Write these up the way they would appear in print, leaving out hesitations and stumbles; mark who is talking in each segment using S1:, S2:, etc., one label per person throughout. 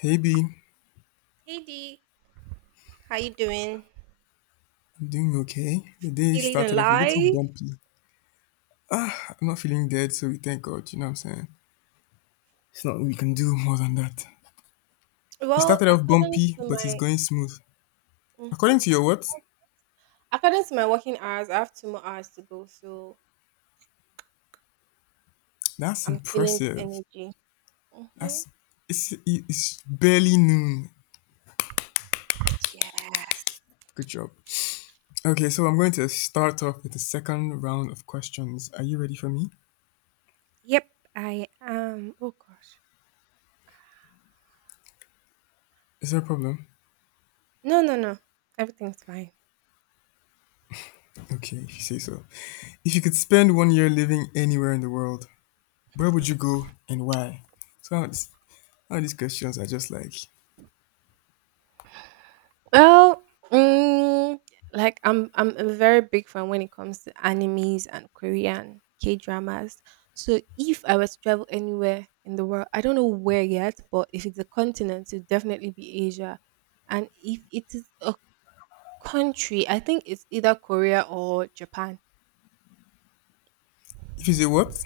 S1: Hey B,
S2: Hey Dee, how you doing?
S1: I'm doing okay. The day
S2: Feeling
S1: started off a little
S2: alive.
S1: bumpy. I'm not feeling dead, so we thank God, you know what I'm saying? It's not we can do more than that. It
S2: Well,
S1: started off
S2: according
S1: bumpy,
S2: to
S1: but it's
S2: my
S1: going smooth.
S2: hmm
S1: According to your what?
S2: according to my working hours, I have two more hours to go, so
S1: That's
S2: I'm feeling the
S1: impressive.
S2: energy. Hmm.
S1: That's it's barely noon.
S2: Yes.
S1: Good job. Okay, so I'm going to start off with the second round of questions. Are you ready for me?
S2: Yep, I am. Oh gosh.
S1: Is there a problem?
S2: No, no, no, everything's fine.
S1: Okay, if you say so. If you could spend 1 year living anywhere in the world, where would you go and why? So all these, some these questions are just like,
S2: Well, mm, like I'm a very big fan when it comes to animes and Korean K dramas. So if I was to travel anywhere in the world, I don't know where yet, but if it's a continent, it would definitely be Asia. And if it is a country, I think it's either Korea or Japan.
S1: if you say what,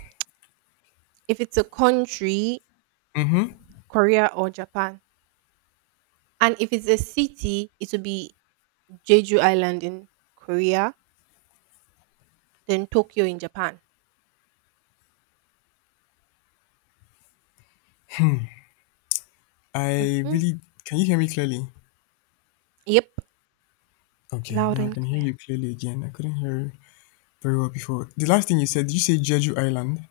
S2: If it's a country, Korea or Japan. And if it's a city, it would be Jeju Island in Korea, then Tokyo in Japan.
S1: I
S2: Hmm.
S1: really can you hear me clearly?
S2: Yep.
S1: Okay,
S2: Loud
S1: now I
S2: and
S1: can hear
S2: clear.
S1: you clearly again. I couldn't hear you very well before. The last thing you said, did you say Jeju Island?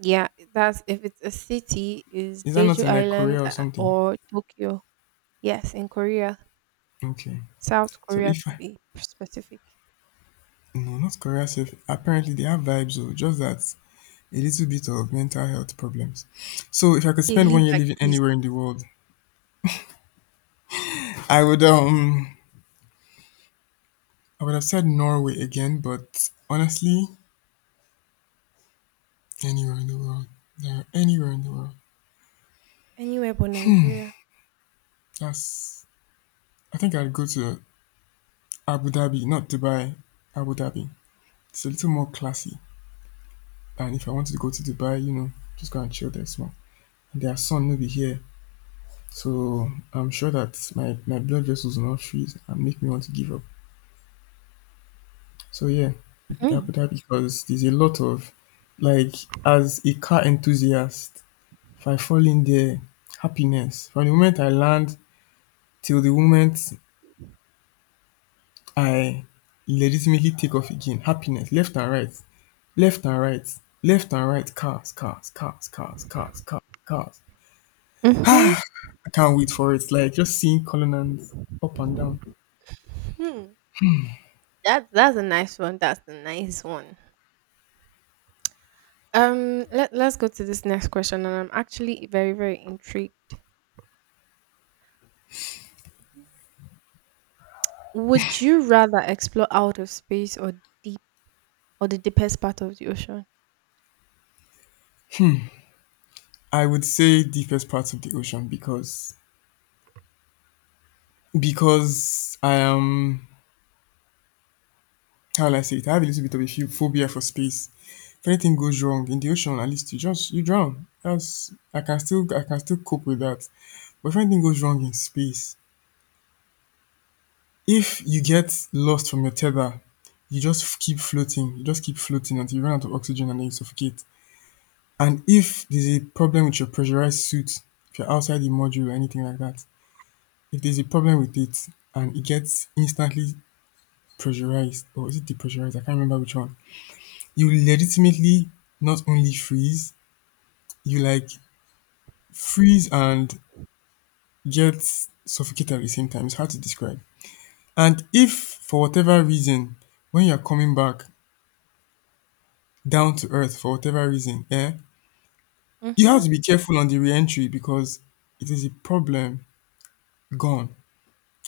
S2: Yeah, that's if it's a city is
S1: Is that not
S2: Jeju
S1: in like
S2: Island
S1: Korea or something?
S2: or Tokyo. Yes, in Korea,
S1: Okay,
S2: South
S1: so
S2: Korea
S1: if
S2: to
S1: I
S2: be specific.
S1: no, not Korea. Safe. Apparently they have vibes, or just that a little bit of mental health problems. So if I could
S2: They
S1: spend
S2: live
S1: 1 year
S2: like
S1: living
S2: prison.
S1: anywhere in the world, I would um I would have said Norway again, but honestly, anywhere in the world. Yeah, anywhere in the world.
S2: Anywhere but Nigeria.
S1: That's. I think I'd go to Abu Dhabi, not Dubai. Abu Dhabi. It's a little more classy. And if I wanted to go to Dubai, you know, just go and chill there small. And their sun will be here. So I'm sure that my blood vessels will not freeze and make me want to give up. So yeah, it'd be
S2: Mm.
S1: Abu Dhabi because there's a lot of, like, as a car enthusiast, if I fall in there, happiness. From the moment I land till the moment I legitimately take off again. Happiness left and right, left and right, left and right. Cars, cars, cars, cars, cars, cars, cars.
S2: Mhm.
S1: I can't wait for it. Like just seeing Cullinan up and down.
S2: Hmm. That's a nice one. That's a nice one. Let's go to this next question, and I'm actually very very intrigued. Would you rather explore outer space or deep or the deepest part of the ocean?
S1: I would say deepest parts of the ocean because I am how will I say it? I have a little bit of a phobia for space. If anything goes wrong in the ocean, at least you just you drown. That's I can still cope with that. But if anything goes wrong in space, if you get lost from your tether you just keep floating until you run out of oxygen, and then you suffocate. And if there's a problem with your pressurized suit, if you're outside the module or anything like that, if there's a problem with it and it gets instantly pressurized, or is it depressurized, I can't remember which one, you legitimately not only freeze, you like freeze and get suffocated at the same time. It's hard to describe. And if for whatever reason when you're coming back down to earth, for whatever reason, eh? You have
S2: Mhm.
S1: to be careful on the re-entry because it is a problem gone.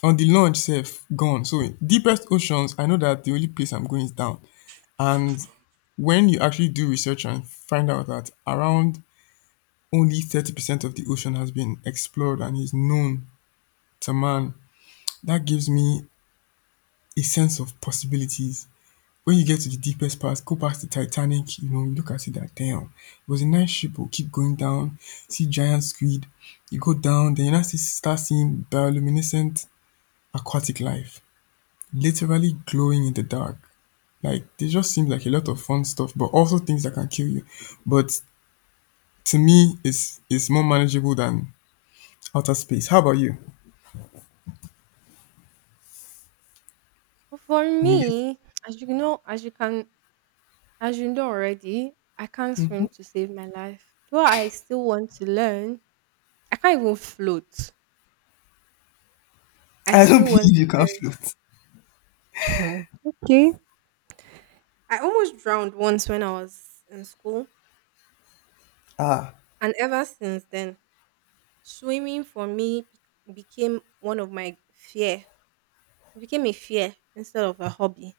S1: On the launch safe gone. So deepest oceans, I know that the only place I'm going is down. And when you actually do research and find out that around only 30% of the ocean has been explored and is known to man, that gives me a sense of possibilities. When you get to the deepest part, go past the Titanic, you know, you look at it that damn, it was a nice ship, but keep going down, see giant squid, you go down, then you now see, start seeing bioluminescent aquatic life, literally glowing in the dark. Like they just seem like a lot of fun stuff, but also things that can kill you. But to me, it's more manageable than outer space. How about you?
S2: For
S1: I'm guessing.
S2: me, as you know, as you can, as you know already, I can't swim to save my life. Though I still want to learn, I can't even float. I
S1: I don't
S2: still want
S1: believe
S2: to
S1: you can
S2: learn.
S1: float.
S2: Okay. I almost drowned once when I was in school, and ever since then, swimming for me became one of my fear. It became a fear instead of a hobby.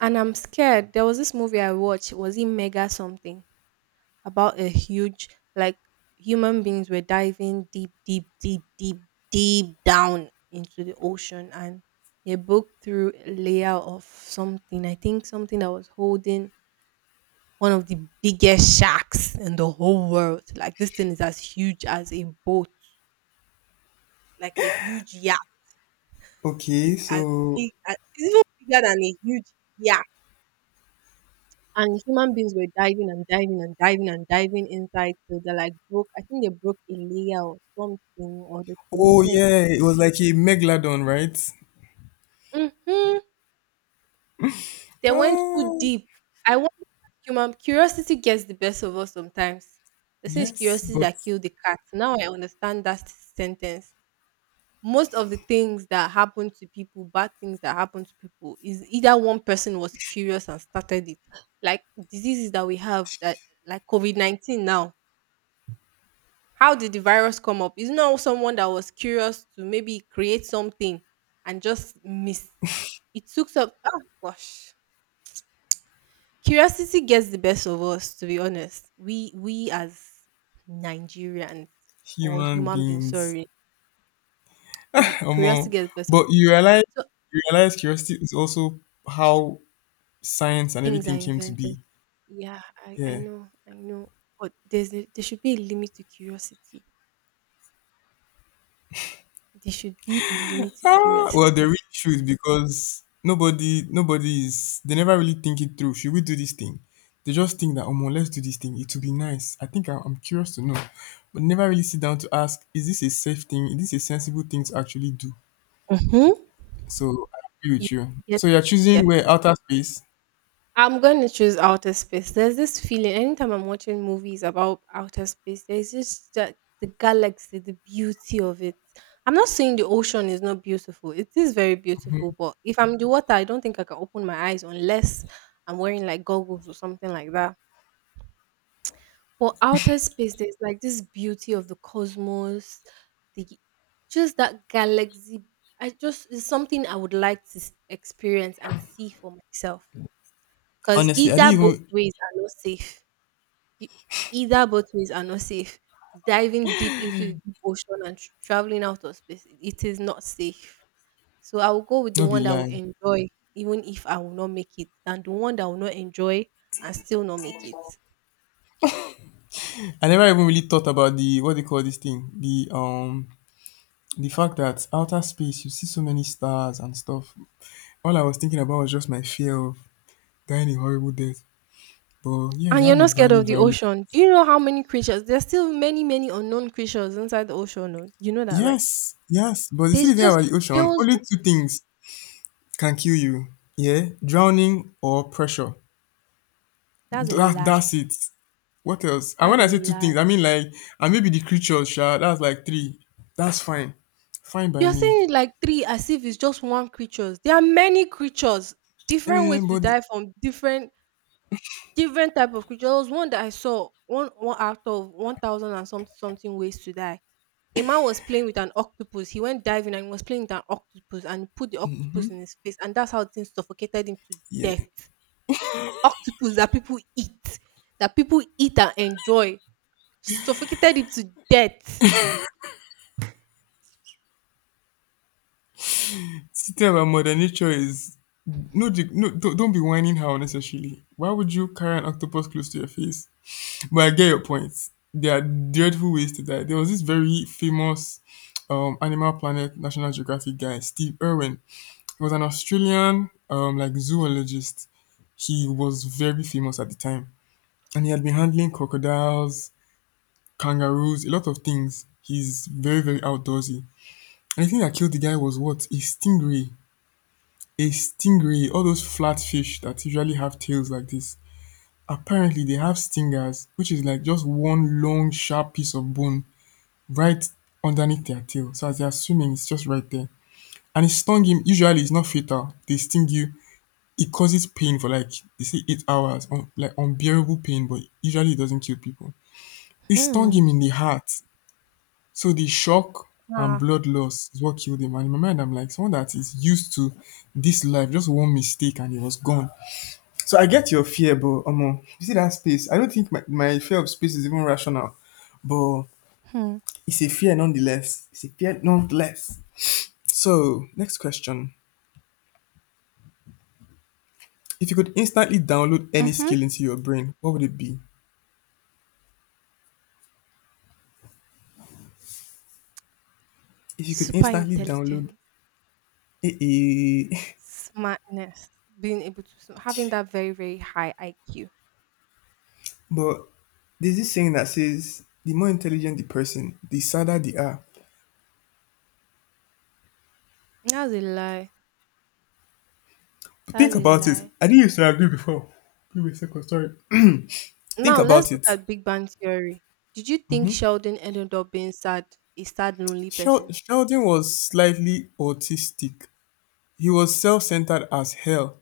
S2: And I'm scared. There was this movie I watched, was it Mega something about a huge like human beings were diving deep, deep, deep, deep, deep down into the ocean, and they broke through a layer of something. I think something that was holding one of the biggest sharks in the whole world. Like this thing is as huge as a boat, like a huge yacht
S1: Okay,
S2: is as
S1: so
S2: big as it's even bigger than a huge yak. And human beings were diving and diving and diving and diving inside till they like broke. I think they broke a layer or something, or they
S1: oh
S2: polluted it.
S1: yeah, it was like a megalodon, right?
S2: Mhm. They went too
S1: Oh
S2: deep. I wonder if human curiosity gets the best of us sometimes. They say it's
S1: yes,
S2: curiosity
S1: but
S2: that killed the cat. Now I understand that sentence. Most of the things that happen to people, bad things that happen to people, is either one person was curious and started it. Like diseases that we have that like COVID 19 now. How did the virus come up? Is not someone that was curious to maybe create something and just miss. It took up. Oh gosh. Curiosity gets the best of us, to be honest. We as Nigerians or
S1: human
S2: human beings,
S1: beings.
S2: sorry, we curiosity
S1: Omo,
S2: gets the best of.
S1: but you realize
S2: So
S1: you realize curiosity is also how science and
S2: things are
S1: everything came to
S2: invented.
S1: be.
S2: Yeah, I
S1: Yeah.
S2: know, I know. But there should be a limit to curiosity. There should be a limit to
S1: Ah, well, the
S2: curiosity.
S1: real truth because nobody is. They never really think it through. Should we do this thing? They just think that, omo, let's do this thing. It will be nice. I think I'm curious to know, but never really sit down to ask, is this a safe thing? Is this a sensible thing to actually do?
S2: Hmm.
S1: So I agree
S2: You
S1: with you.
S2: get
S1: So you're
S2: it, you get
S1: choosing
S2: it.
S1: where outer space.
S2: I'm gonna choose outer space. There's this feeling anytime I'm watching movies about outer space, there's just that the galaxy, the beauty of it. I'm not saying the ocean is not beautiful. It is very beautiful, but if I'm in the water, I don't think I can open my eyes unless I'm wearing like goggles or something like that. But outer space, there's like this beauty of the cosmos, the just that galaxy. I just it's something I would like to experience and see for myself. Because
S1: Honestly, I didn't
S2: either both
S1: even
S2: ways are not safe. E- Either both ways are not safe. Diving deep into the deep ocean and traveling out of space, it is not safe. So I will go with the
S1: no be
S2: one that will
S1: lie.
S2: enjoy, even if I will not make it, than the one that will not enjoy and still not make it.
S1: I never even really thought about the what they call this thing. The fact that outer space you see so many stars and stuff. All I was thinking about was just my fear of dying a horrible death. But yeah, you
S2: And you're
S1: have a
S2: not scared
S1: valid
S2: of the
S1: value.
S2: ocean. Do you know how many creatures? There's still many, many unknown creatures inside the ocean. Oh. You know that, right?
S1: Yes, yes. But you see
S2: There's
S1: the thing
S2: just
S1: about the
S2: there
S1: ocean,
S2: was
S1: only
S2: no-
S1: two things can kill you. Yeah, drowning or pressure.
S2: That's a
S1: That
S2: lie.
S1: that's it. What else? And
S2: That's
S1: when
S2: a
S1: I say two
S2: lie.
S1: things, I mean like and maybe the creatures, sha, that's like three. That's fine. Fine by
S2: You're
S1: me.
S2: saying it like three as if it's just one creatures. There are many creatures, different
S1: Eh,
S2: ways to
S1: but
S2: die from different different type of creatures. There was one that I saw one out of 1,000 and something something ways to die. A man was playing with an octopus. He went diving and was playing with an octopus and put the octopus in his face, and that's how things suffocated him to
S1: yeah.
S2: death. Octopus that people eat and enjoy, suffocated him to death.
S1: Thinking about Mother Nature is no, no, don't be whining her unnecessarily. Why would you carry an octopus close to your face? But I get your point. There are dreadful ways to die. There was this very famous Animal Planet National Geographic guy, Steve Irwin. He was an Australian like zoologist. He was very famous at the time, and he had been handling crocodiles, kangaroos, a lot of things. He's very very outdoorsy. And the thing that killed the guy was what a stingray, all those flat fish that usually have tails like this, apparently they have stingers, which is like just one long, sharp piece of bone right underneath their tail. So as they are swimming, it's just right there. And it stung him. Usually, it's not fatal. They sting you. It causes pain for like they say 8 hours, like unbearable pain, but usually it doesn't kill people. It stung
S2: Hmm.
S1: him in the heart. So the shock and
S2: Ah.
S1: blood loss is what killed him. And in my mind, I'm like, someone that is used to this life, just one mistake and he was gone. So I get your fear, but you see that space. I don't think my fear of space is even rational, but
S2: Hmm.
S1: it's a fear nonetheless. It's a fear nonetheless. So next question: if you could instantly download any
S2: Mhm.
S1: skill into your brain, what would it be? If you could
S2: Super
S1: instantly download,
S2: intelligence,
S1: eh, eh.
S2: smartness, being able to sn having that very, very high IQ.
S1: But there's this saying that says the more intelligent the person, the sadder they are.
S2: That's a lie.
S1: But
S2: That's
S1: think
S2: a
S1: about it.
S2: lie.
S1: I didn't used to agree before. Give me a second. Sorry. Think
S2: Now let's
S1: about
S2: look
S1: it.
S2: at Big Bang Theory. Did you think Sheldon ended up being sad, a sad, lonely person?
S1: Sheldon was slightly autistic. He was self-centered as hell.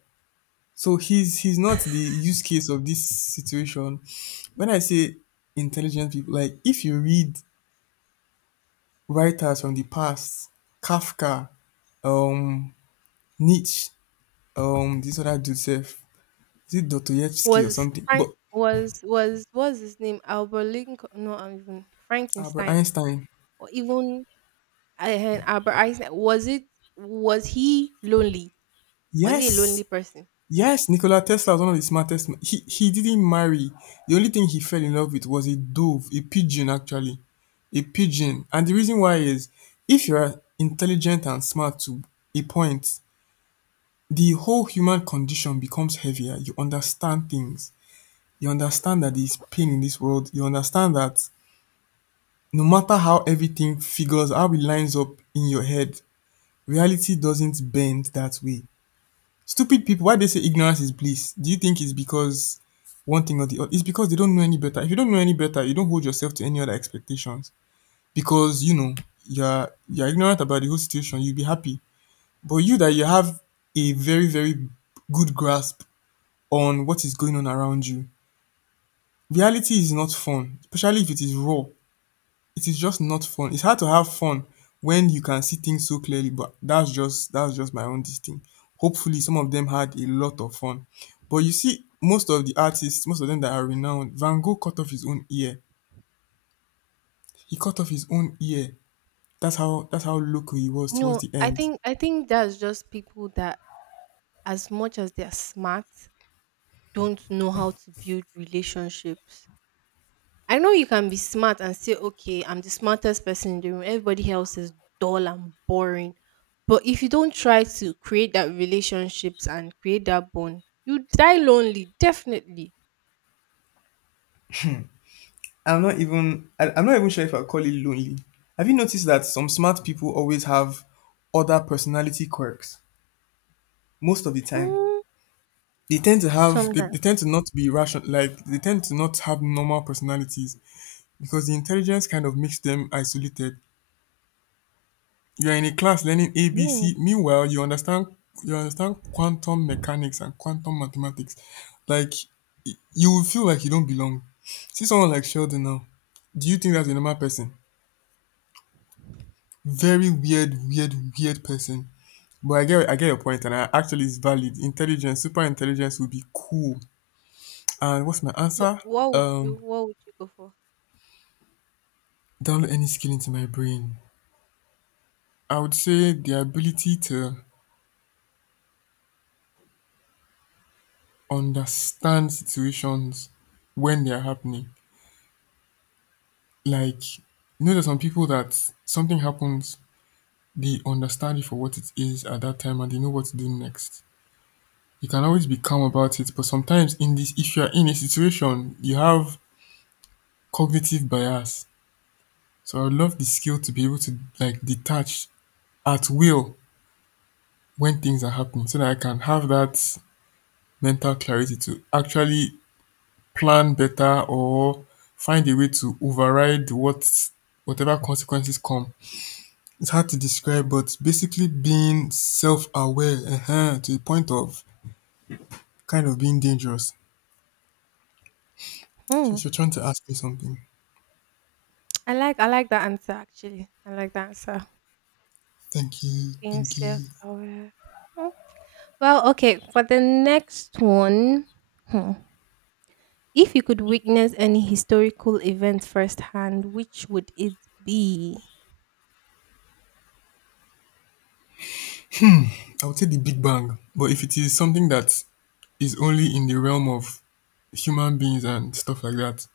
S1: So he's not the use case of this situation. When I say intelligent people, like if you read writers from the past, Kafka, um, Nietzsche, this other dude, sef, is it Dostoevsky or
S2: Was
S1: something?
S2: Frank
S1: But
S2: was his name? Albert Lincoln no, I'm even
S1: Albert
S2: Frankenstein
S1: Einstein,
S2: or even And had Albert Einstein. Was he lonely? Was he a
S1: yes,
S2: lonely person?
S1: yes, Nikola Tesla was one of the smartest. He didn't marry. The only thing he fell in love with was a dove, a pigeon actually, a pigeon. And the reason why is, if you are intelligent and smart to a point, the whole human condition becomes heavier. You understand things. You understand that there is pain in this world. You understand that no matter how everything figures, how it lines up in your head, reality doesn't bend that way. Stupid people, why they say ignorance is bliss? Do you think it's because one thing or the other? It's because they don't know any better. If you don't know any better, you don't hold yourself to any other expectations. Because, you know, you're ignorant about the whole situation, you'll be happy. But you that you have a very, very good grasp on what is going on around you, reality is not fun, especially if it is raw. It is just not fun. It's hard to have fun when you can see things so clearly, but that's just my own this thing. Hopefully some of them had a lot of fun. But you see, most of the artists, most of them that are renowned, Van Gogh cut off his own ear. He cut off his own ear. That's how loco he was towards
S2: No,
S1: the end.
S2: I think that's just people that as much as they're smart, don't know how to build relationships. I know you can be smart and say, okay, I'm the smartest person in the room. Everybody else is dull and boring. But if you don't try to create that relationships and create that bond, you die lonely, definitely.
S1: I'm not even I, I'm not even sure if I'll call it lonely. Have you noticed that some smart people always have other personality quirks most of the time?
S2: Mm,
S1: they tend to have they,
S2: sometimes.
S1: they tend to not be rational, like they tend to not have normal personalities because the intelligence kind of makes them isolated. You're in a class learning
S2: Mm.
S1: abc, meanwhile you understand quantum mechanics and quantum mathematics. like you will feel like you don't belong. See someone like Sheldon now, do you think that's a normal person? Very weird, weird person. But I get your point, and I actually it's valid. Intelligence, super intelligence would be cool. And what's my answer? Um,
S2: What would you go for?
S1: Download any skill into my brain. I would say the ability to understand situations when they're happening. Like, there's some people that something happens, they understand it for what it is at that time and they know what to do next. You can always be calm about it, but sometimes in this, if you're in a situation, you have cognitive bias. So I would love the skill to be able to like detach at will when things are happening so that I can have that mental clarity to actually plan better or find a way to override whatever consequences come. It's hard to describe, but basically being self-aware to the point of kind of being dangerous. So
S2: Hmm,
S1: if you're trying to ask me something,
S2: I like that answer actually. I like that answer.
S1: thank you,
S2: Being
S1: thank
S2: self
S1: you.
S2: aware. Well, okay, for the next one, hmm, if you could witness any historical event firsthand, which would it be?
S1: I would say the Big Bang, but if it is something that is only in the realm of human beings and stuff like that,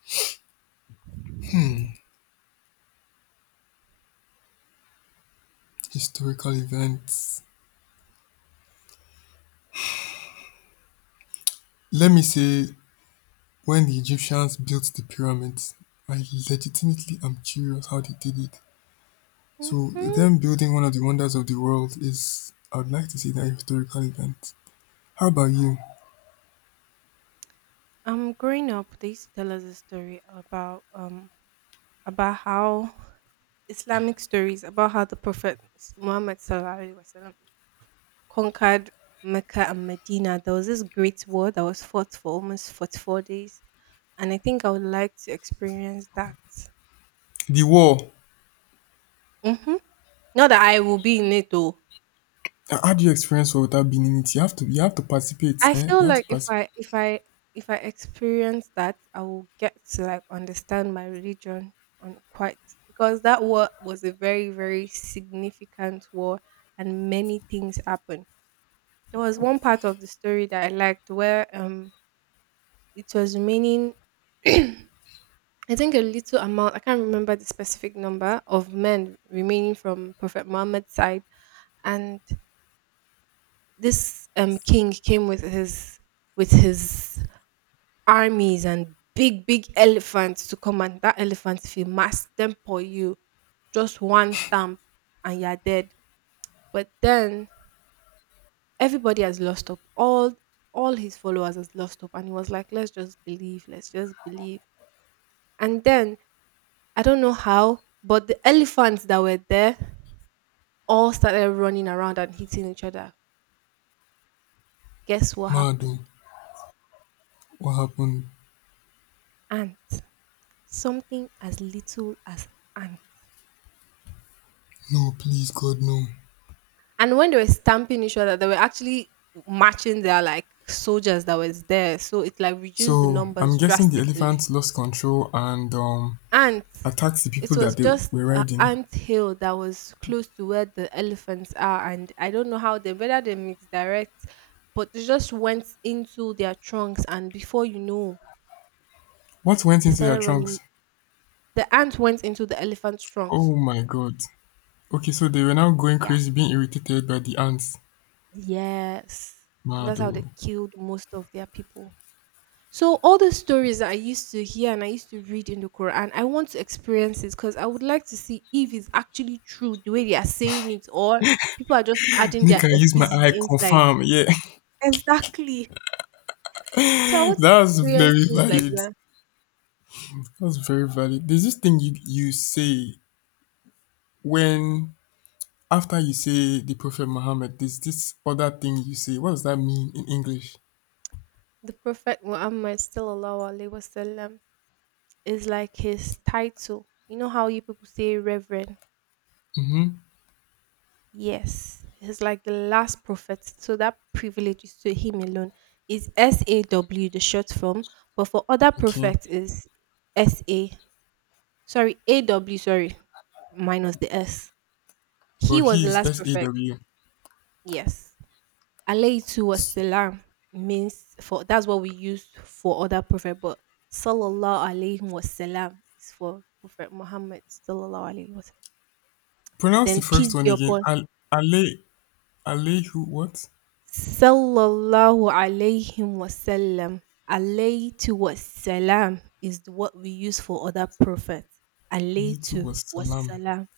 S1: historical events. Let me say, when the Egyptians built the pyramids, I legitimately am curious how they did it. So
S2: Mm-hmm.
S1: them building one of the wonders of the world is, I would like to say that a historical event. How about you?
S2: Growing up, they used to tell us a story about how Islamic stories about how the Prophet Muhammad conquered Mecca and Medina. There was this great war that was fought for almost 44 days. And I think I would like to experience that.
S1: The war.
S2: Hmm. Not that I will be in it though.
S1: How do you experience war without being in it? You have to participate.
S2: I
S1: Eh?
S2: feel
S1: You have
S2: like
S1: to participate.
S2: if I experience that, I will get to like understand my religion on quite because that war was a very very significant war, and many things happened. There was one part of the story that I liked where it was raining. I think a little amount, I can't remember the specific number of men remaining from Prophet Muhammad's side. And this king came with his armies and big, big elephants to come, and that elephant if you mass them for you, just one stamp and you're dead. But then everybody has lost up. All his followers has lost up and he was like, let's just believe, let's just believe. And then I don't know how, but the elephants that were there all started running around and hitting each other. Guess what
S1: Mado,
S2: happened?
S1: what happened?
S2: Ants. Something as little as ants.
S1: No, please, God, no.
S2: And when they were stamping each other, they were actually matching their like soldiers that was there. So it like reduced the
S1: So I'm
S2: numbers
S1: guessing the
S2: drastically.
S1: elephants lost control and
S2: Ants.
S1: attacked the people
S2: It was
S1: that they
S2: just
S1: were
S2: an
S1: riding.
S2: ant hill that was close to where the elephants are, and I don't know how they whether they misdirect, but they just went into their trunks, and before you know,
S1: What went
S2: they
S1: into their
S2: started running.
S1: trunks?
S2: The ant went into the elephant's trunks.
S1: Oh my God. Okay, so they were now going
S2: Yeah.
S1: crazy, being irritated by the ants.
S2: Yes. And
S1: Mad.
S2: that's how
S1: Oh.
S2: they killed most of their people. So all the stories that I used to hear and I used to read in the Quran, I want to experience it because I would like to see if it's actually true the way they are saying it, or people are just adding their
S1: Nick, I use my
S2: effigy
S1: eye,
S2: inside.
S1: confirm. Yeah,
S2: Exactly. So I want to
S1: that's
S2: experience
S1: very
S2: things like
S1: valid.
S2: that.
S1: That's very valid. There's this thing you say when, after you say the Prophet Muhammad, there's this other thing you say. What does that mean in English?
S2: The Prophet Muhammad sallallahu alaihi wasallam is like his title. You know how you people say reverend.
S1: Mm-hmm.
S2: Yes, he's like the last prophet, so that privilege is to him alone. Is SAW the short form? But for other
S1: Okay.
S2: prophets is S A. Sorry, A W. Sorry, minus the S. He
S1: But
S2: was the
S1: he's
S2: last
S1: S A
S2: prophet.
S1: W.
S2: Yes, alayhi was
S1: S-
S2: salam means for that's what we use for other prophet, but sallallahu alayhi was salam is for Prophet Muhammad sallallahu alayhi was.
S1: Pronounce the
S2: Then peace
S1: first
S2: be
S1: one again.
S2: upon
S1: Al. Ale. Alehu what?
S2: Sallallahu alayhi wasallam. Alayhi to wasalam is what we use for other prophets. Alayhi to
S1: Alaytu was salam.
S2: wasalam.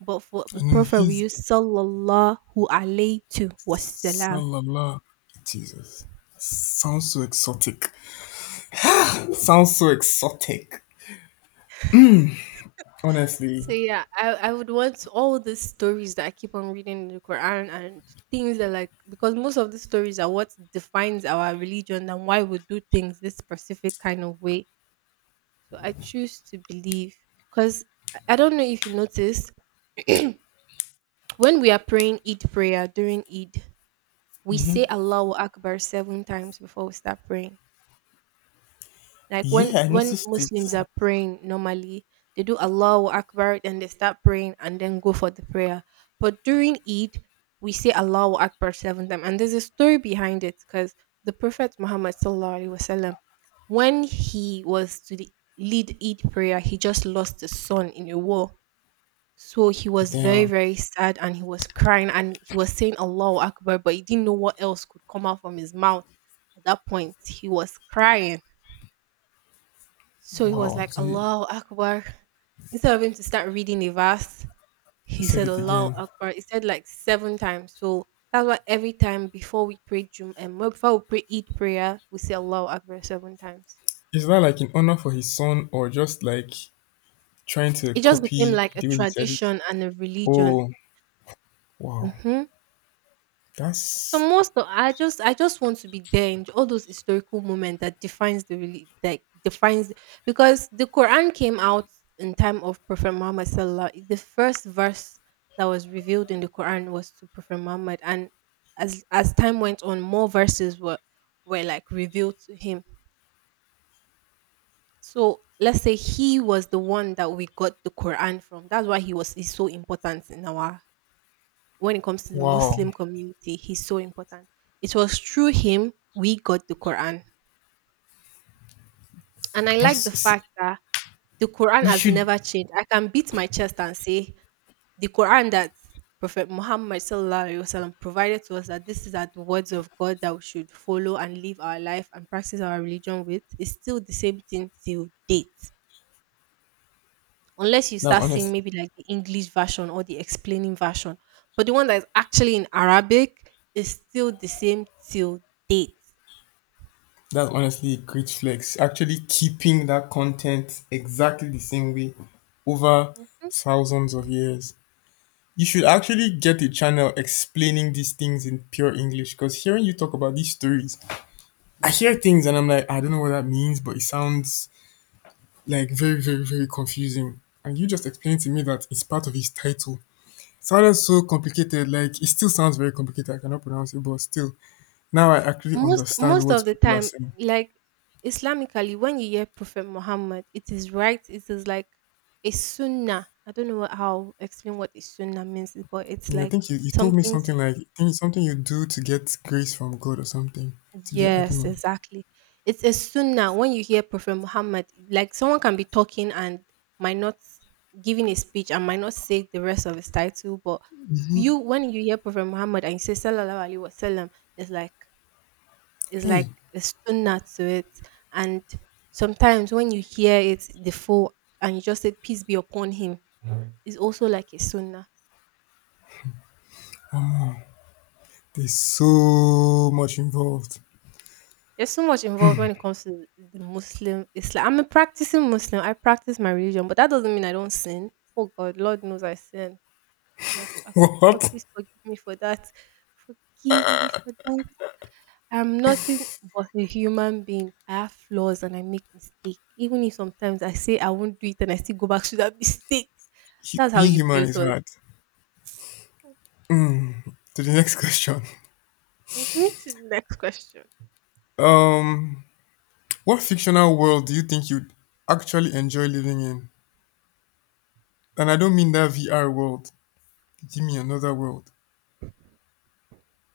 S2: But for the
S1: And then
S2: prophet, we
S1: his
S2: use sallallahu alayhi to wasalam.
S1: Salala. Jesus. Sounds so exotic. Sounds so exotic. Honestly.
S2: So yeah, I would want all these stories that I keep on reading in the Quran and things that like because most of the stories are what defines our religion and why we do things this specific kind of way. So I choose to believe because I don't know if you noticed. When we are praying Eid prayer during Eid, we say Allahu Akbar 7 times before we start praying. Like
S1: Yeah,
S2: when
S1: I
S2: when
S1: noticed it.
S2: Muslims are praying normally, they do Allahu Akbar and they start praying and then go for the prayer. But during Eid, we say Allahu Akbar seven times. And there's a story behind it because the Prophet Muhammad sallallahu alaihi wasallam, when he was to the- lead Eid prayer, he just lost his son in a war. So he was very,
S1: Damn.
S2: very sad and he was crying and he was saying Allahu Akbar, but he didn't know what else could come out from his mouth at that point. He was crying, so he was
S1: Wow.
S2: like,
S1: So
S2: Allahu Akbar. Instead of him to start reading the verse,
S1: he
S2: he
S1: said
S2: said
S1: it
S2: Allahu
S1: again.
S2: Akbar. He said like seven times. So that's why every time before we pray Jum and before we pray Eid prayer, we say Allahu Akbar seven times.
S1: Is that like in honor for his son or just like trying to
S2: It just became
S1: copy
S2: like a
S1: the way he said it?
S2: tradition and a religion.
S1: Oh, wow.
S2: hmm So
S1: That's
S2: most of, I just want to be there in all those historical moments that defines the really like defines, because the Quran came out in time of Prophet Muhammad Sallallahu. The first verse that was revealed in the Quran was to Prophet Muhammad, and as time went on, more verses were like revealed to him. So let's say he was the one that we got the Quran from. That's why he was is so important in our, when it comes to the
S1: wow.
S2: Muslim community, he's so important. It was through him we got the Quran. And I like the
S1: That's see,
S2: fact that the Quran
S1: you
S2: has
S1: should.
S2: never changed. I can beat my chest and say the Quran that Prophet Muhammad sallallahu alaihi wasallam provided to us, that this is at the words of God that we should follow and live our life and practice our religion with, is still the same thing till date. Unless you
S1: That's
S2: start seeing
S1: honest.
S2: maybe like the English version or the explaining version. But the one that is actually in Arabic is still the same till date.
S1: That's honestly a great flex. Actually, keeping that content exactly the same way over
S2: Mhm.
S1: thousands of years. You should actually get a channel explaining these things in pure English, because hearing you talk about these stories, I hear things and I'm like, I don't know what that means, but it sounds like very, very confusing. And you just explained to me that it's part of his title. Sounded so complicated, like it still sounds very complicated. I cannot pronounce it, but still, now I actually
S2: Most
S1: understand
S2: most of
S1: what
S2: the
S1: people are
S2: time,
S1: saying.
S2: like Islamically, when you hear Prophet Muhammad, it is right. It is like a sunnah. I don't know what- how explain what a sunnah means, but it's
S1: Yeah, I
S2: like
S1: think you told me
S2: something.
S1: something like, I think it's something you do to get grace from God or something. To get I don't
S2: Yes,
S1: know.
S2: exactly. It's a sunnah when you hear Prophet Muhammad, like someone can be talking and might not giving a speech and might not say the rest of his title, but you, when you hear Prophet Muhammad and you say Sallallahu Alaihi Wasallam, it's like it's like
S1: Hey,
S2: a sunnah to it. And sometimes when you hear it the full and you just say peace be upon him, it's also like a sunnah.
S1: there's so much involved.
S2: There's so much involved when it comes to the Muslim Islam. I'm a practicing Muslim. I practice my religion, but that doesn't mean I don't sin. Oh God, Lord knows I sin. And God,
S1: What?
S2: please forgive me for that. Forgive me for that. I'm nothing but a human being. I have flaws and I make mistakes. Even if sometimes I say I won't do it and I still go back to that mistake. That's how
S1: Being
S2: you
S1: human
S2: build
S1: is
S2: us.
S1: hard. To the next question.
S2: To the next question.
S1: Um, what fictional world do you think you'd actually enjoy living in? And I don't mean that VR world. Give me another world.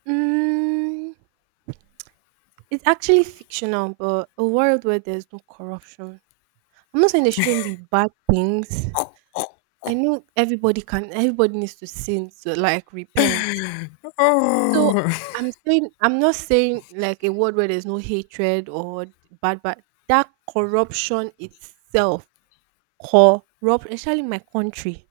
S2: Mm, it's actually fictional, but a world where there's no corruption. I'm not saying there shouldn't be bad things. I know everybody needs to sin to like repent. So
S1: Oh,
S2: I'm not saying like a world where there's no hatred or bad, but that corruption itself corrupt, especially in my country.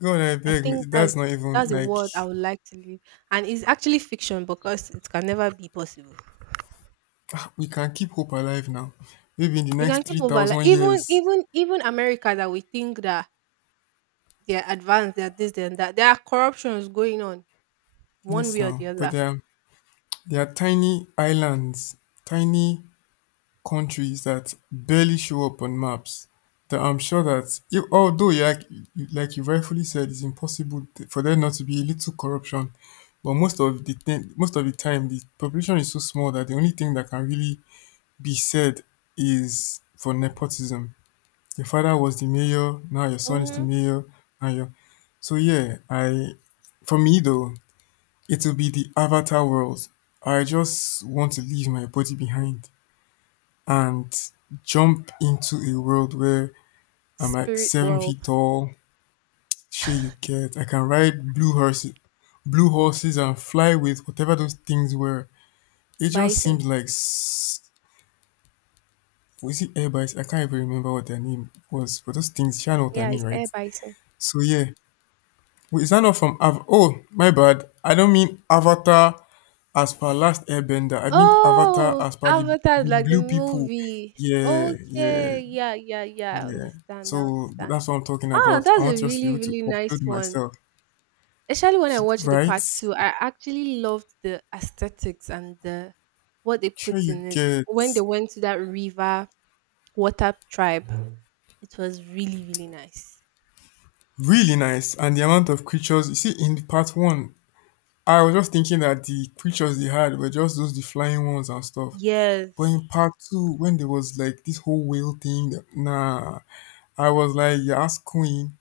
S1: God, I
S2: I think
S1: beg.
S2: that's
S1: That's not even
S2: that's a
S1: like
S2: world I would like to live. And it's actually fiction because it can never be possible.
S1: we can keep hope alive now. Maybe in the
S2: We can
S1: next
S2: keep
S1: three
S2: over like
S1: thousand
S2: even
S1: years.
S2: even even America that we think that they're advanced, they're this, they're that. There are corruptions going on one
S1: Yes,
S2: way or
S1: now,
S2: the
S1: but
S2: other.
S1: they are tiny islands, tiny countries that barely show up on maps. That I'm sure that, if, although you like like you rightfully said, it's impossible for there not to be a little corruption. But most of the thing, most of the time, the population is so small that the only thing that can really be said is for nepotism. Your father was the mayor, now your son is the
S2: Mm,
S1: mayor, and your so yeah, I for me though, it'll be the Avatar world. I just want to leave my body behind and jump into a world where I'm like
S2: spirit
S1: 7 feet
S2: world.
S1: tall. Shit, you get. I can ride blue horses, and fly with whatever those things were. It just
S2: Bison.
S1: seems like was it Airbus? I can't even remember what their name was, but those things. You know what I
S2: Yeah, it's
S1: mean,
S2: air
S1: right?
S2: bison.
S1: So yeah, wait, is that not from Av? Oh, my bad. I don't mean Avatar as per Last Airbender. I mean Avatar
S2: Oh,
S1: as per
S2: Avatar is
S1: the
S2: like the
S1: blue people.
S2: movie.
S1: Yeah, yeah,
S2: Okay, yeah, yeah, yeah. I
S1: yeah.
S2: understand. I
S1: So
S2: understand.
S1: that's what I'm talking
S2: Ah,
S1: about. I
S2: that's a
S1: want to just to be
S2: really,
S1: able to
S2: really
S1: upload
S2: nice one.
S1: myself.
S2: Especially when I watched the
S1: Right?
S2: part two, I actually loved the aesthetics and the what they
S1: Sure,
S2: put
S1: you
S2: in it.
S1: get
S2: When they went to that river water tribe, it was really, really nice.
S1: really nice. And the amount of creatures you see in part one, I was just thinking that the creatures they had were just those the flying ones and stuff. But
S2: Yes.
S1: in part two, when there was like this whole whale thing, nah, I was like, you're ass queen.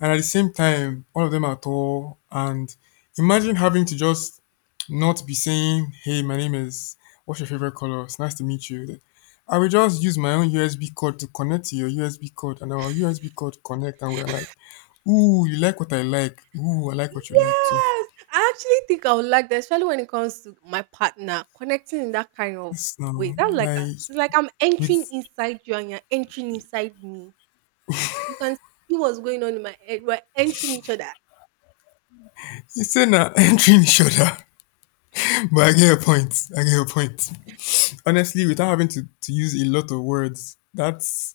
S1: And at the same time, all of them are tall. And imagine having to just not be saying, hey, my name is, what's your favorite color? It's nice to meet you. I will just use my own USB cord to connect to your USB cord. And our USB cord connect. And we're like, ooh, you like what I like. Ooh, I like what you like too.
S2: Yes, I actually think I would like that, especially when it comes to my partner connecting in that kind of
S1: It's
S2: way.
S1: no,
S2: That's like a,
S1: like,
S2: it's like I'm entering
S1: with,
S2: inside you and you're entering inside me. You can see what's going on in my head. We're entering each other.
S1: it's an entry in shoulder. But I get your point. I get your point honestly, without having to use a lot of words, that's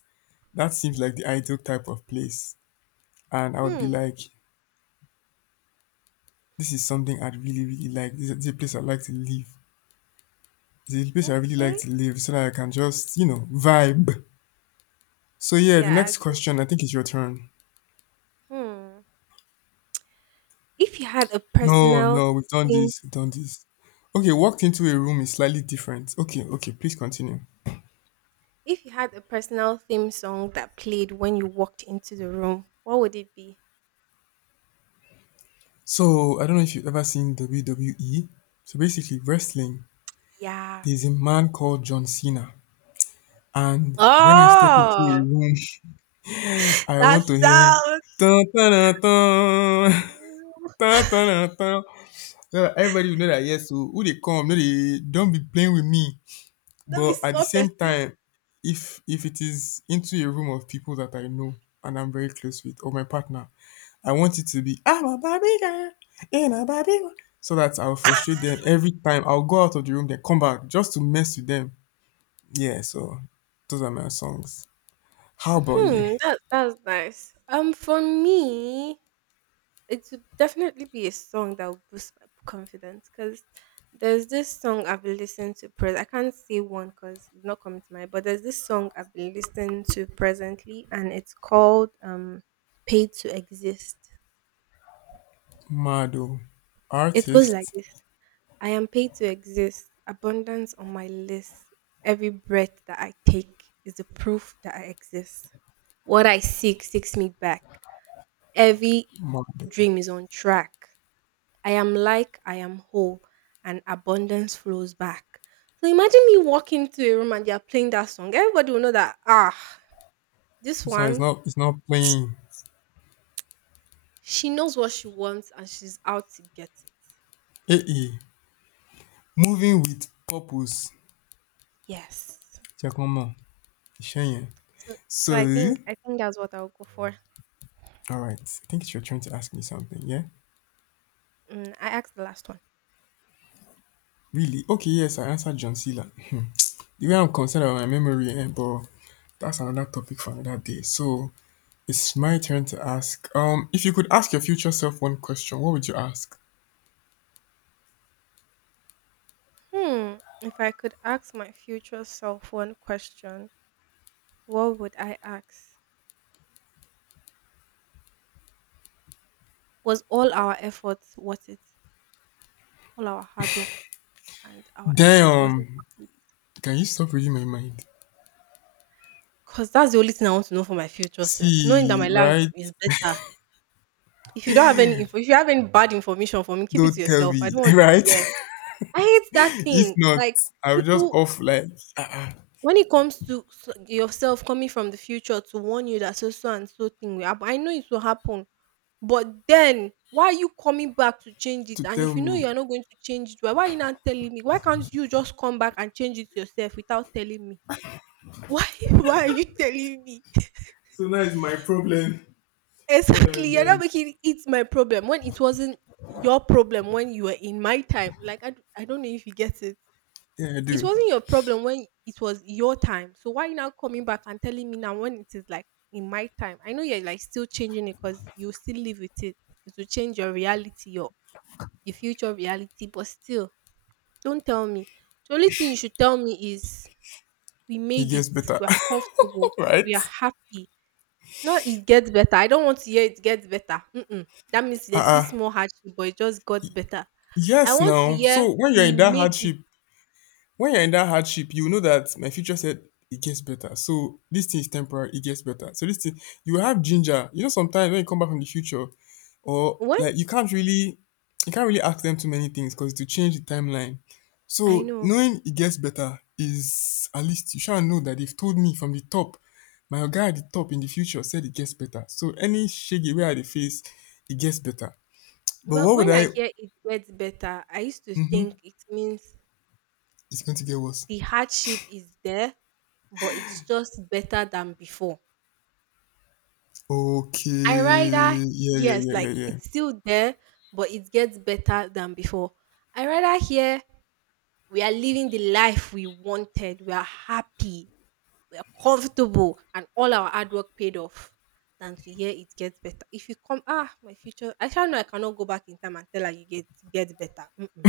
S1: that seems like the ideal type of place. And I would be
S2: Hmm.
S1: like, this is something I'd really, really like. This is a place I'd like to live. This is a place I really like
S2: Okay.
S1: to live so that I can just, you know, vibe. So yeah, the
S2: Yeah.
S1: next question, I think it's your turn.
S2: Hmm. If you had a
S1: No,
S2: personal
S1: no, we've done
S2: theme,
S1: this. We've done this. Okay, walked into a room is slightly different. Okay, okay, please continue.
S2: If you had a personal theme song that played when you walked into the room, what would it be?
S1: So I don't know if you've ever seen WWE. So basically, wrestling,
S2: Yeah.
S1: there's a man called John Cena. And when I step into a
S2: Oh,
S1: room, I
S2: that
S1: want to hear
S2: sounds.
S1: dun, dun, dun, dun, dun, dun, dun, dun. So that everybody will know that yes, so who they come, no, they don't be playing with me.
S2: Let me
S1: But at the
S2: small
S1: same
S2: person.
S1: time, if it is into a room of people that I know and I'm very close with, or my partner, I want it to be "I'm a Barbie girl in a Barbie wo-". So that I'll frustrate them every time. I'll go out of the room, then come back just to mess with them. Yeah, so those are my songs. How about you?
S2: Hmm, that, that's nice. For me, it would definitely be a song that would boost my confidence because there's this song I've been listening to pres. I can't say one because it's not coming to mind, but there's this song I've been listening to presently, and it's called "Paid to Exist."
S1: Mado.
S2: It goes like
S1: Artist.
S2: this: I am paid to exist. Abundance on my list. Every breath that I take is the proof that I exist. What I seek seeks me back. Every
S1: Man,
S2: dream is on track. I am whole and abundance flows back. So imagine me walking into a room and they are playing that song. Everybody will know that, ah, this
S1: this one is
S2: one,
S1: not it's not playing.
S2: she knows what she wants and she's out to get it.
S1: Eh eh. Moving with purpose.
S2: Yes.
S1: Check on man. Ishenye.
S2: So
S1: So
S2: so I think that's what I'll go for.
S1: alright. I think you're trying to ask me something, yeah?
S2: Mm, I asked the last one.
S1: Really? Okay, yes, I answered John Cena. Hmm. The way I'm concerned about my memory, eh, but that's another topic for another day. So it's my turn to ask. If you could ask your future self one question, what would you ask?
S2: Hmm. If I could ask my future self one question, what would I ask? Was all our effort worth it? All our hard work and our effort wasn't
S1: Damn,
S2: worth it.
S1: can you stop reading my mind?
S2: Because that's the only thing I want to know for my future self. Knowing that
S1: See,
S2: my life
S1: right?
S2: is better. If you don't have any info, if you have any bad information for me, keep it to
S1: Don't tell
S2: yourself. I
S1: me,
S2: don't want to
S1: right?
S2: hear. I hate that
S1: If
S2: thing.
S1: not,
S2: Like
S1: I will just
S2: people,
S1: off like uh
S2: when it comes to yourself coming from the future to warn you that so so and so thing will happen. I know it will happen, but then why are you coming back to change it?
S1: to
S2: And
S1: tell
S2: if you know you
S1: me.
S2: are not going to change it, why are you not telling me? Why can't you just come back and change it yourself without telling me? Why why are you telling me?
S1: So now it's my problem. God I
S2: Exactly. You're not
S1: beg.
S2: making it my problem when it wasn't your problem when you were in my time. Like I don't know if you get it.
S1: Yeah, I
S2: It
S1: do.
S2: wasn't your problem when it was your time. So why you now coming back and telling me now when it is like in my time? I know you're like still changing it because you still live with it. It will change your reality, your the future reality, but still, don't tell me. The only thing you should tell me is we
S1: He
S2: made it,
S1: gets better.
S2: we are comfortable, we
S1: right?
S2: are happy. Not it gets better. I don't want to hear it gets better. Mm-mm. That means
S1: Uh
S2: there's still
S1: uh
S2: small hardship, but it just got better. I
S1: yes
S2: want to
S1: now.
S2: hear
S1: So when you're
S2: we
S1: in that
S2: made it.
S1: hardship, when you're in that hardship, you know that my future said it gets better. So this thing is temporary, it gets better. So this thing, you have ginger. You know, sometimes when you come back from the future, or
S2: When
S1: like you can't really ask them too many things because to change the timeline.
S2: I
S1: So
S2: know,
S1: knowing it gets better is at least you shall know that they've told me from the top. My guy at the top in the future said it gets better. So any shaggy way at the face, it gets better. But
S2: well,
S1: what would
S2: when I
S1: I?
S2: hear it gets better, I used to think
S1: Mm-hmm,
S2: it means
S1: it's going to get worse.
S2: the hardship is there, but it's just better than before. I rather,
S1: Okay. Yeah, yeah,
S2: yes,
S1: yeah, yeah,
S2: like
S1: yeah.
S2: it's still there, but it gets better than before. I rather hear we are living the life we wanted. We are happy, we are comfortable and all our hard work paid off, than to hear it gets better. If you come, ah, my future, I shall know I cannot go back in time and tell her you get better. Mm-mm.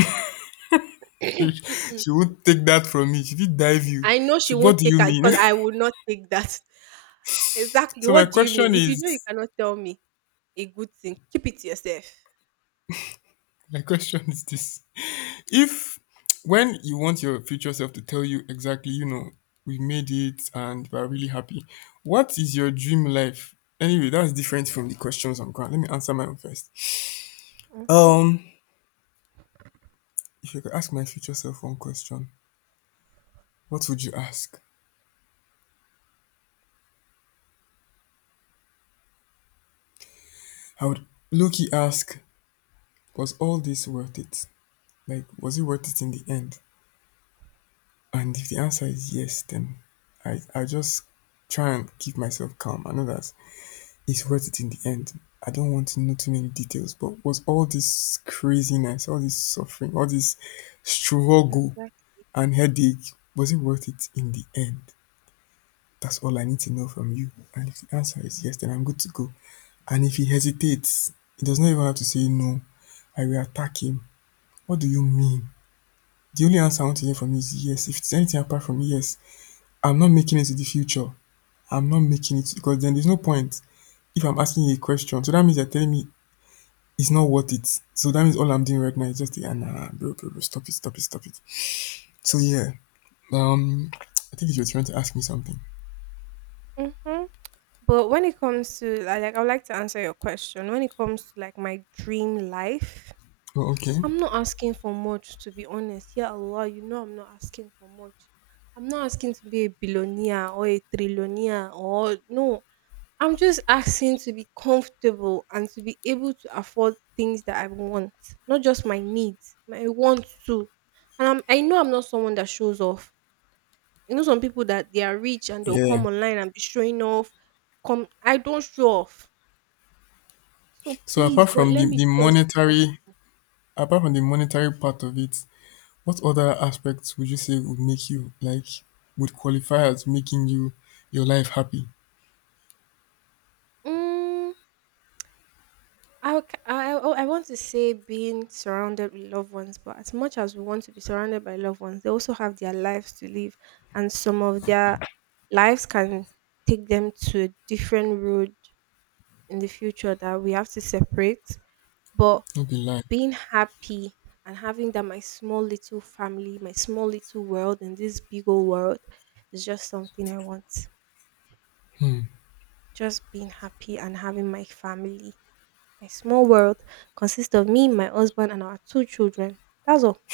S2: Mm-mm.
S1: She won't take that from me. She did dive you.
S2: I know she
S1: See, what
S2: won't
S1: do
S2: take
S1: you
S2: it
S1: mean?
S2: because I will not take that. Exactly.
S1: So my
S2: What do you mean?
S1: question
S2: If you know you
S1: is,
S2: cannot tell me a good thing, keep it to yourself.
S1: my question is this: if when you want your future self to tell you exactly, you know, we made it and we're really happy. What is your dream life? Anyway, that's different from the questions I'm going. Let me answer mine first.
S2: Okay.
S1: Um, if you could ask my future self one question, what would you ask? I would low-key ask, was all this worth it? Like, was it worth it in the end? And if the answer is yes, then I just try and keep myself calm. I know that it's worth it in the end. I don't want to know too many details, but was all this craziness, all this suffering, all this struggle
S2: Exactly.
S1: and headache, was it worth it in the end? That's all I need to know from you. And if the answer is yes, then I'm good to go. And if he hesitates, he does not even have to say no. I will attack him. What do you mean? The only answer I want to hear from you is yes. If it's anything apart from yes, I'm not making it to the future. I'm not making it because then there's no point if I'm asking you a question. So that means you're telling me it's not worth it. So that means all I'm doing right now is just the nah, bro, bro, bro, stop it, stop it, stop it. So yeah, um, I think you were trying to ask me something.
S2: Mm-hmm. But when it comes to like, I would like to answer your question. When it comes to like my dream life,
S1: Oh, okay.
S2: I'm not asking for much to be honest. Yeah, Allah, you know I'm not asking for much. I'm not asking to be a billionaire or a trillionaire or no. I'm just asking to be comfortable and to be able to afford things that I want, not just my needs, my wants too. I know I'm not someone that shows off. You know, some people that they are rich and they'll come
S1: Yeah.
S2: online and be showing off. Come, I don't show off. So
S1: So
S2: please,
S1: apart
S2: God,
S1: from
S2: let
S1: the,
S2: me
S1: the
S2: just be
S1: monetary,
S2: comfortable.
S1: apart from the monetary part of it, what other aspects would you say would make you like would qualify as making you your life happy?
S2: Mm, I, c- I oh, I want to say being surrounded with loved ones, but as much as we want to be surrounded by loved ones, they also have their lives to live, and some of their lives can take them to a different road in the future that we have to separate. But
S1: Not be lie.
S2: being happy and having that my small little family, my small little world in this big old world is just something I want.
S1: Hmm.
S2: Just being happy and having my family. My small world consists of me, my husband, and our two children. That's all.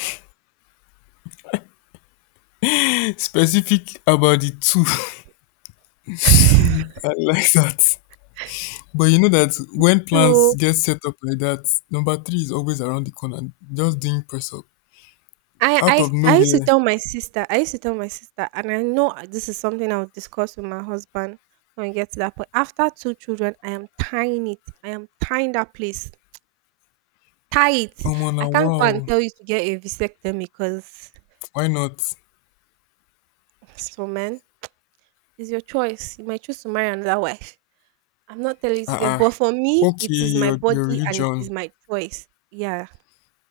S1: Specific about the two. I like that. But you know that when plans
S2: So
S1: get set up like that, number three is always around the corner, just doing press up.
S2: I,
S1: Out
S2: I
S1: of
S2: I used to
S1: nowhere,
S2: tell my sister, and I know this is something I'll discuss with my husband when we get to that point. After two children, I am tying it. I am tying that place. Tie it.
S1: oh
S2: I
S1: now
S2: can't go and
S1: wow,
S2: tell you to get a vasectomy because
S1: why not?
S2: so man, it's your choice. You might choose to marry another wife. I'm not telling you to get,
S1: Uh-uh.
S2: but for me,
S1: Okay,
S2: it is my
S1: you're
S2: body and it is
S1: religion.
S2: my choice. Yeah.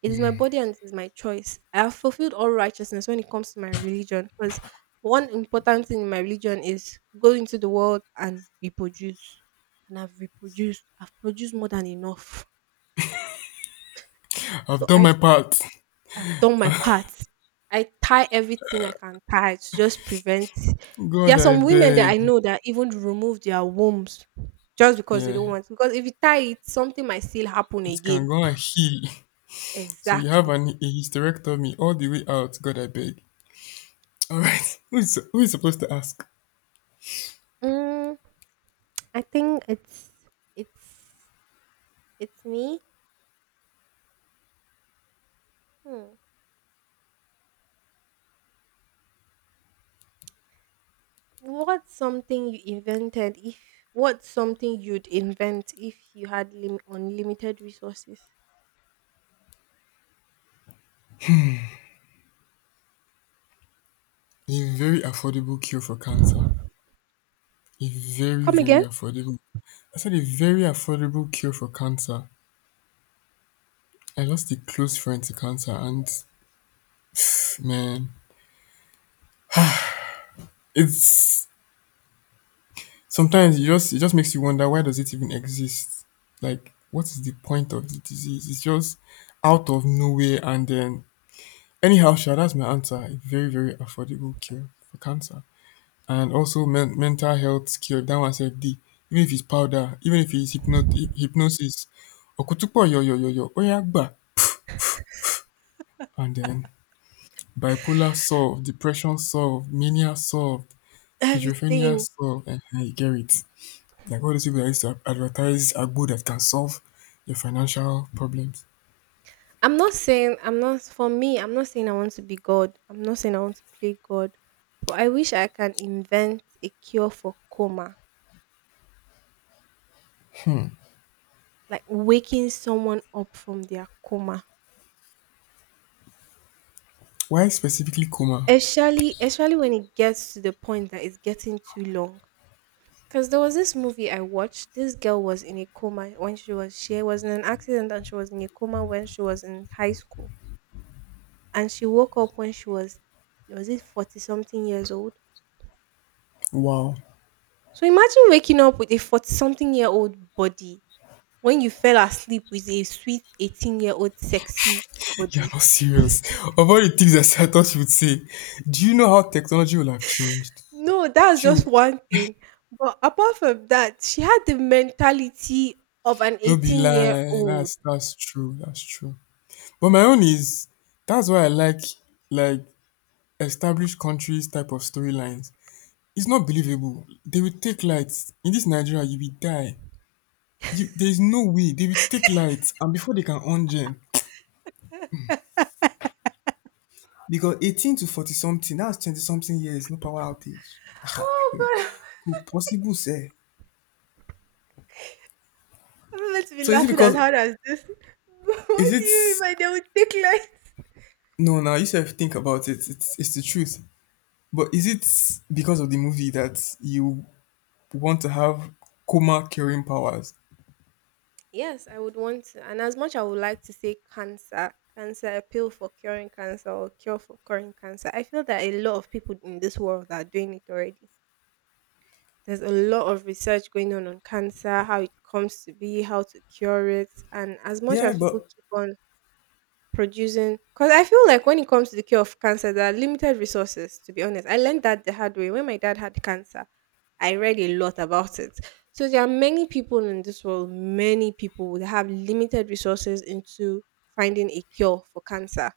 S2: It is my body and it is my choice. I have fulfilled all righteousness when it comes to my religion because one important thing in my religion is go into the world and reproduce. And I've reproduced, I've produced more than enough.
S1: I've
S2: So
S1: done
S2: I
S1: my part.
S2: have done my part. I tie everything I can tie to just prevent. There are
S1: God, I
S2: some women that
S1: beg.
S2: I know that even remove their wombs just because they
S1: Yeah,
S2: don't want. Because if you tie it, something might still happen
S1: it can
S2: again.
S1: go and heal. So you have
S2: Exactly.
S1: a hysterectomy all the way out. God, I beg. All right. Who is supposed to ask?
S2: Mm, I think it's it's me. Hmm. What's something you invented if what's something you'd invent if you had unlimited resources?
S1: A very affordable cure for cancer.
S2: Come
S1: A very, very
S2: again?
S1: affordable I said a very affordable cure for cancer. I lost a close friend to cancer and man, it's sometimes it just makes you wonder, why does it even exist? Like what is the point of the disease? It's just out of nowhere and then anyhow, sure, that's my answer. A very, very affordable cure for cancer. And also mental health cure, that one said D. Even if it's powder, even if it's hypnosis, okutupo yo yo yo yo, oyagba. And then bipolar solved, depression solved, mania solved, schizophrenia
S2: Everything.
S1: solved, and you get it like all those people that used to advertise agbo that can solve your financial problems.
S2: I'm not saying I want to be God. I'm not saying I want to play God. But I wish I can invent a cure for coma. Like waking someone up from their coma.
S1: Why specifically coma?
S2: Especially when it gets to the point that it's getting too long. Because there was this movie I watched. This girl was in a coma when she was in an accident and she was in a coma when she was in high school. And she woke up when she was it 40 something years old.
S1: Wow.
S2: So imagine waking up with a 40 something year old body when you fell asleep with a sweet 18 year old sexy
S1: You're
S2: body.
S1: not serious. Of all the things that I thought you would say, do you know how technology will have changed?
S2: No, that's just
S1: Shoo,
S2: one thing. But apart from that, she had the mentality of an
S1: no be
S2: 18 year
S1: lie.
S2: old.
S1: That's true. That's true. But my own is that's why I like established countries type of storylines. It's not believable. They will take lights. In this Nigeria, you will die. You, there is no way. They will take lights and before they can on gen. Because 18 to 40 something, that's 20 something years, no power outage.
S2: Oh,
S1: Could possible say.
S2: I'm let to be
S1: So is it
S2: laughing as
S1: because
S2: hard as this. But what
S1: is
S2: do
S1: it
S2: you mean by they would take light?
S1: no now you should think about it. It's the truth. But is it because of the movie that you want to have coma curing powers?
S2: Yes, I would want to. And as much I would like to say cancer, cancer, a pill for curing cancer or cure for curing cancer, I feel that a lot of people in this world are doing it already. There's a lot of research going on cancer, how it comes to be, how to cure it. And as much
S1: Yeah,
S2: as people
S1: but
S2: keep on producing because I feel like when it comes to the cure of cancer, there are limited resources, to be honest. I learned that the hard way. When my dad had cancer, I read a lot about it. So there are many people in this world, many people would have limited resources into finding a cure for cancer.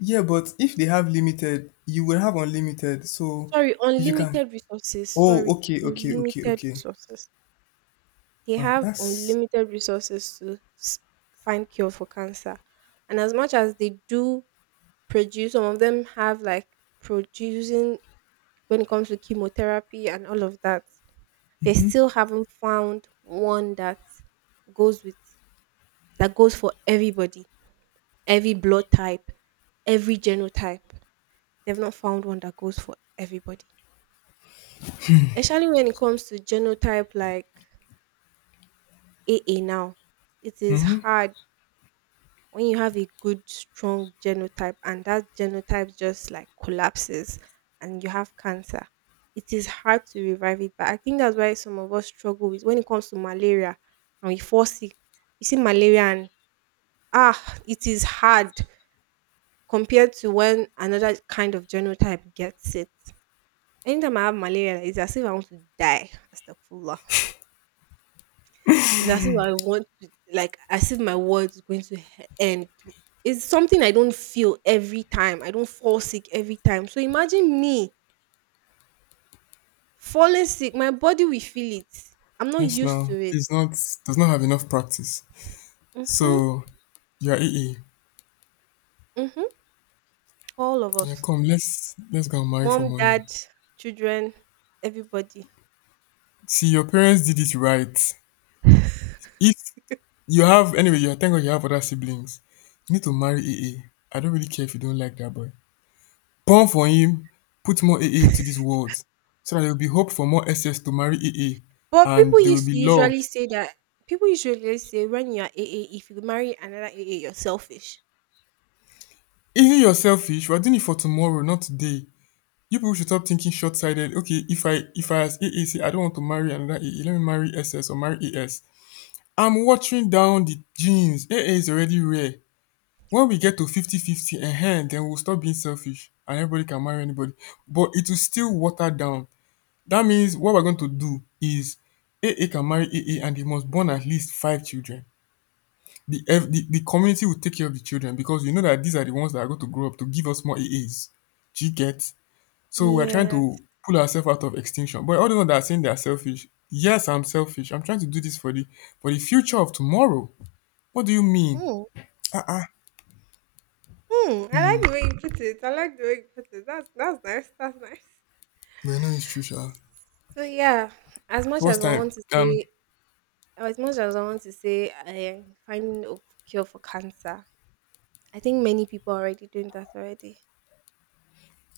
S1: yeah, but if they have limited, you will have unlimited. So
S2: Sorry,
S1: if you can,
S2: unlimited resources.
S1: oh,
S2: Sorry,
S1: okay, okay, okay,
S2: unlimited
S1: okay.
S2: resources. They
S1: Ah,
S2: have
S1: that's
S2: unlimited resources to find cure for cancer. And as much as they do produce, some of them have like producing when it comes to chemotherapy and all of that, they still haven't found one that goes with that goes for everybody, every blood type, every genotype. They've not found one that goes for everybody. Especially when it comes to genotype like AA now, it is hard when you have a good strong genotype and that genotype just like collapses and you have cancer. It is hard to revive it, but I think that's why some of us struggle with when it comes to malaria and we fall sick. You see malaria and ah, it is hard compared to when another kind of genotype gets it. Anytime I have malaria it's as if I want to die, Astaghfirullah. It's as if I want to, like, as if my world is going to end. It's something I don't feel every time. I don't fall sick every time. So imagine me falling sick. My body will feel it. I'm not
S1: yes.
S2: used
S1: Now
S2: to it.
S1: it's not, does not have enough practice.
S2: Mm-hmm.
S1: So you're AA.
S2: Mm-hmm. All of
S1: Yeah,
S2: us.
S1: come. Let's go and marry
S2: Mom,
S1: for money.
S2: dad, children, everybody.
S1: See, your parents did it right. If you have, anyway, you thank God you have other siblings. You need to marry AA. I don't really care if you don't like that boy. Born for him, put more AA into this world, so that there will be hope for more SS to marry AA,
S2: But
S1: and there will be love.
S2: people usually say when you are a if you marry another a you're selfish.
S1: Even you're selfish. We're doing it for tomorrow, not today. You people should stop thinking short-sighted. Okay, if I as AA say I don't want to marry another AA, let me marry SS or marry AS. I'm watering down the genes. AA is already rare. When we get to fifty-fifty 50 and hand, then we'll stop being selfish and everybody can marry anybody. But it will still water down. That means what we're going to do is AA can marry AA and they must born at least five children. The, ev- the community will take care of the children because you know that these are the ones that are going to grow up to give us more AAs. Do you get? So we're trying
S2: Yes.
S1: to pull ourselves out of extinction. But all the ones that are saying they are selfish, yes, I'm selfish. I'm trying to do this for the future of tomorrow. What do you mean?
S2: Hmm.
S1: Uh.
S2: Hmm. I like the way you put it. I like the way you put it. That's nice. That's nice.
S1: Well, no, it's true, sha.
S2: So yeah, as much
S1: So what's
S2: as I
S1: time?
S2: want to say As much as I want to say I am finding a cure for cancer, I think many people are already doing that already.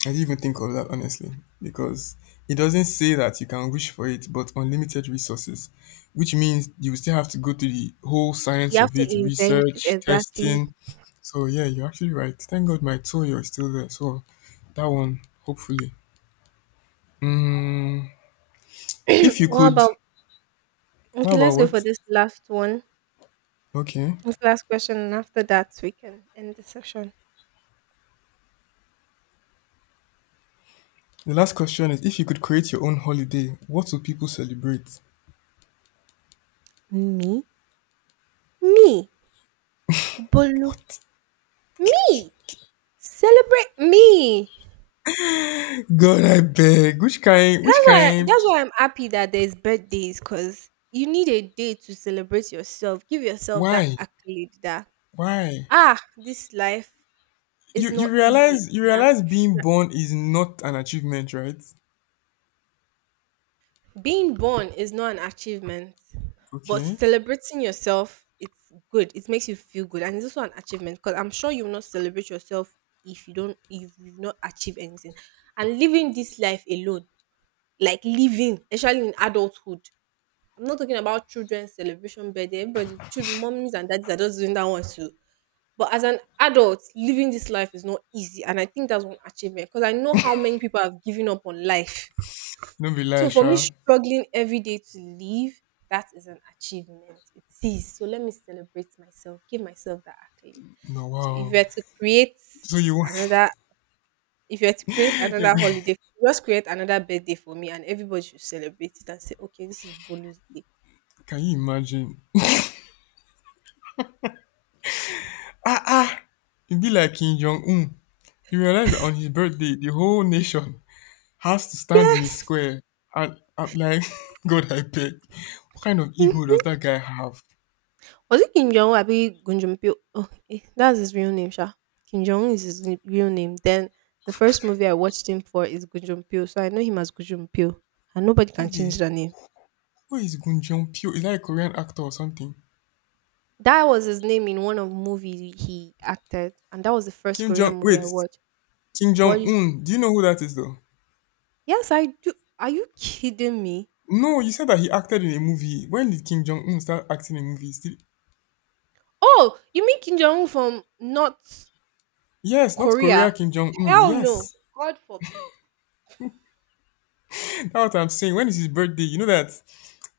S1: I didn't even think of that honestly, because it doesn't say that you can wish for it, but unlimited resources, which means you still have to go through the whole
S2: You
S1: science
S2: have
S1: of
S2: to
S1: it,
S2: invent
S1: research,
S2: exactly.
S1: testing. So yeah, you're actually right. Thank God my toy is still there. So that one, hopefully. Mm, if you
S2: What
S1: could,
S2: about okay?
S1: wow, wow,
S2: Let's go for
S1: what?
S2: this last one,
S1: Okay.
S2: this last question, and after that we can end the session.
S1: The last question is, if you could create your own holiday, what would people celebrate?
S2: Me, me, Bolu,
S1: What?
S2: me. Celebrate me.
S1: God, I beg. Which kind? Which
S2: That's why.
S1: kind?
S2: That's why I'm happy that there's birthdays, cause you need a day to celebrate yourself. Give yourself that
S1: Why?
S2: accolade. That
S1: Why?
S2: ah, this life, it's
S1: You you
S2: not easy.
S1: realize you
S2: And I've,
S1: realize being
S2: yeah,
S1: born is not an achievement, right?
S2: being born is not an achievement, but
S1: Okay.
S2: celebrating yourself, it's good. It makes you feel good, and it's also an achievement because I'm sure you will not celebrate yourself if you've not achieved anything. And living this life alone, like living, especially in adulthood. I'm not talking about children's celebration birthday. Everybody, children, mommies and daddies are just doing that one too. But as an adult, living this life is not easy, and I think that's one achievement because I know how many people have given up on life.
S1: Don't be
S2: So
S1: lie,
S2: for me,
S1: sha.
S2: struggling every day to live, that is an achievement. It is. So let me celebrate myself, give myself that accolade.
S1: No,
S2: So if you
S1: wow.
S2: were to create
S1: So you want?
S2: another, if you were to create
S1: You,
S2: another holiday, just create another birthday for me, and everybody should celebrate it and say, okay, this is Bolu's day.
S1: can you imagine? Ah ah. It'd be like Kim Jong Un. You realize that on his birthday, the whole nation has to stand in a
S2: Yes.
S1: square. And I'm like, God, I beg. What kind of
S2: Was
S1: ego does that guy have?
S2: it Kim Jong Un? Abi Gunjumpio? Oh, eh, that's his real name, Sha. Kim Jong Un is his real name. Then the first movie I watched him for is Gunjumpio, so I know him as Gunjumpio, and nobody
S1: Who
S2: can change
S1: the,
S2: that name.
S1: who is Gun Jong Pyo? Is that a Korean actor or something?
S2: That was his name in one of movies he acted, and that was the first
S1: Kim
S2: Korean
S1: Jong
S2: movie I
S1: wait,
S2: watched.
S1: Kim Jong
S2: Boys,
S1: Un. Do you know who that is though?
S2: yes, I do. Are you kidding me?
S1: No, you said that he acted in a movie. When did Kim Jong Un start acting in movies? Did,
S2: Oh, you mean Kim Jong Un from North
S1: yes, not Korea
S2: Korea?
S1: Kim Jong Un.
S2: Hell no,
S1: Yes,
S2: God forbid.
S1: that's what I'm saying. When is his birthday? You know that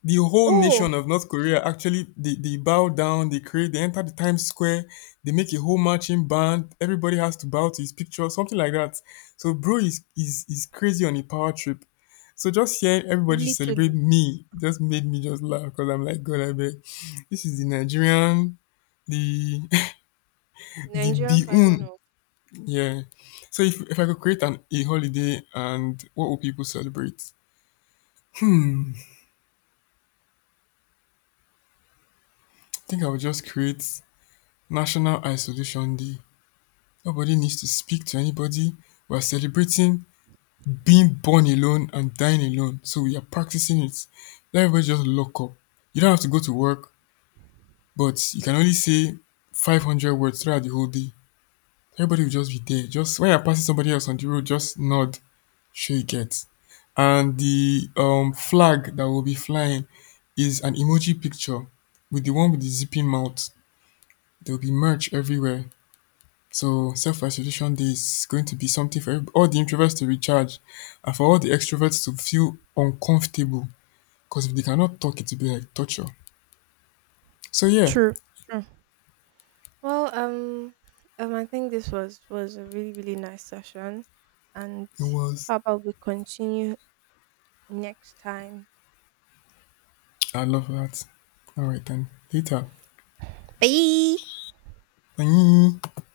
S1: the whole
S2: Oh,
S1: nation of North Korea actually they bow down, they create, they enter the Times Square, they make a whole marching band. Everybody has to bow to his picture, something like that. So bro is is crazy on a power trip. So just hearing everybody celebrate
S2: literally
S1: me just made me just laugh because I'm like, God, I bet this is the Nigerian, the the
S2: Nigerian version
S1: Biun.
S2: of
S1: Yeah. So if I could create an a holiday and what would people celebrate? I think I would just create National Isolation Day. Nobody needs to speak to anybody. We're celebrating being born alone and dying alone. So we are practicing it. Let everybody just lock up. You don't have to go to work, but you can only say 500 words throughout the whole day. Everybody will just be there. Just when you're passing somebody else on the road, just nod, sure you get. And the flag that will be flying is an emoji picture with the one with the zipping mouth. There will be merch everywhere. So self isolation day is going to be something for all the introverts to recharge and for all the extroverts to feel uncomfortable because if they cannot talk, it will be like torture. So yeah,
S2: true, true. Well, I think this was a really really nice session, and
S1: it was.
S2: how about we continue next time?
S1: I love that. All right, then. Later.
S2: Bye.
S1: Bye.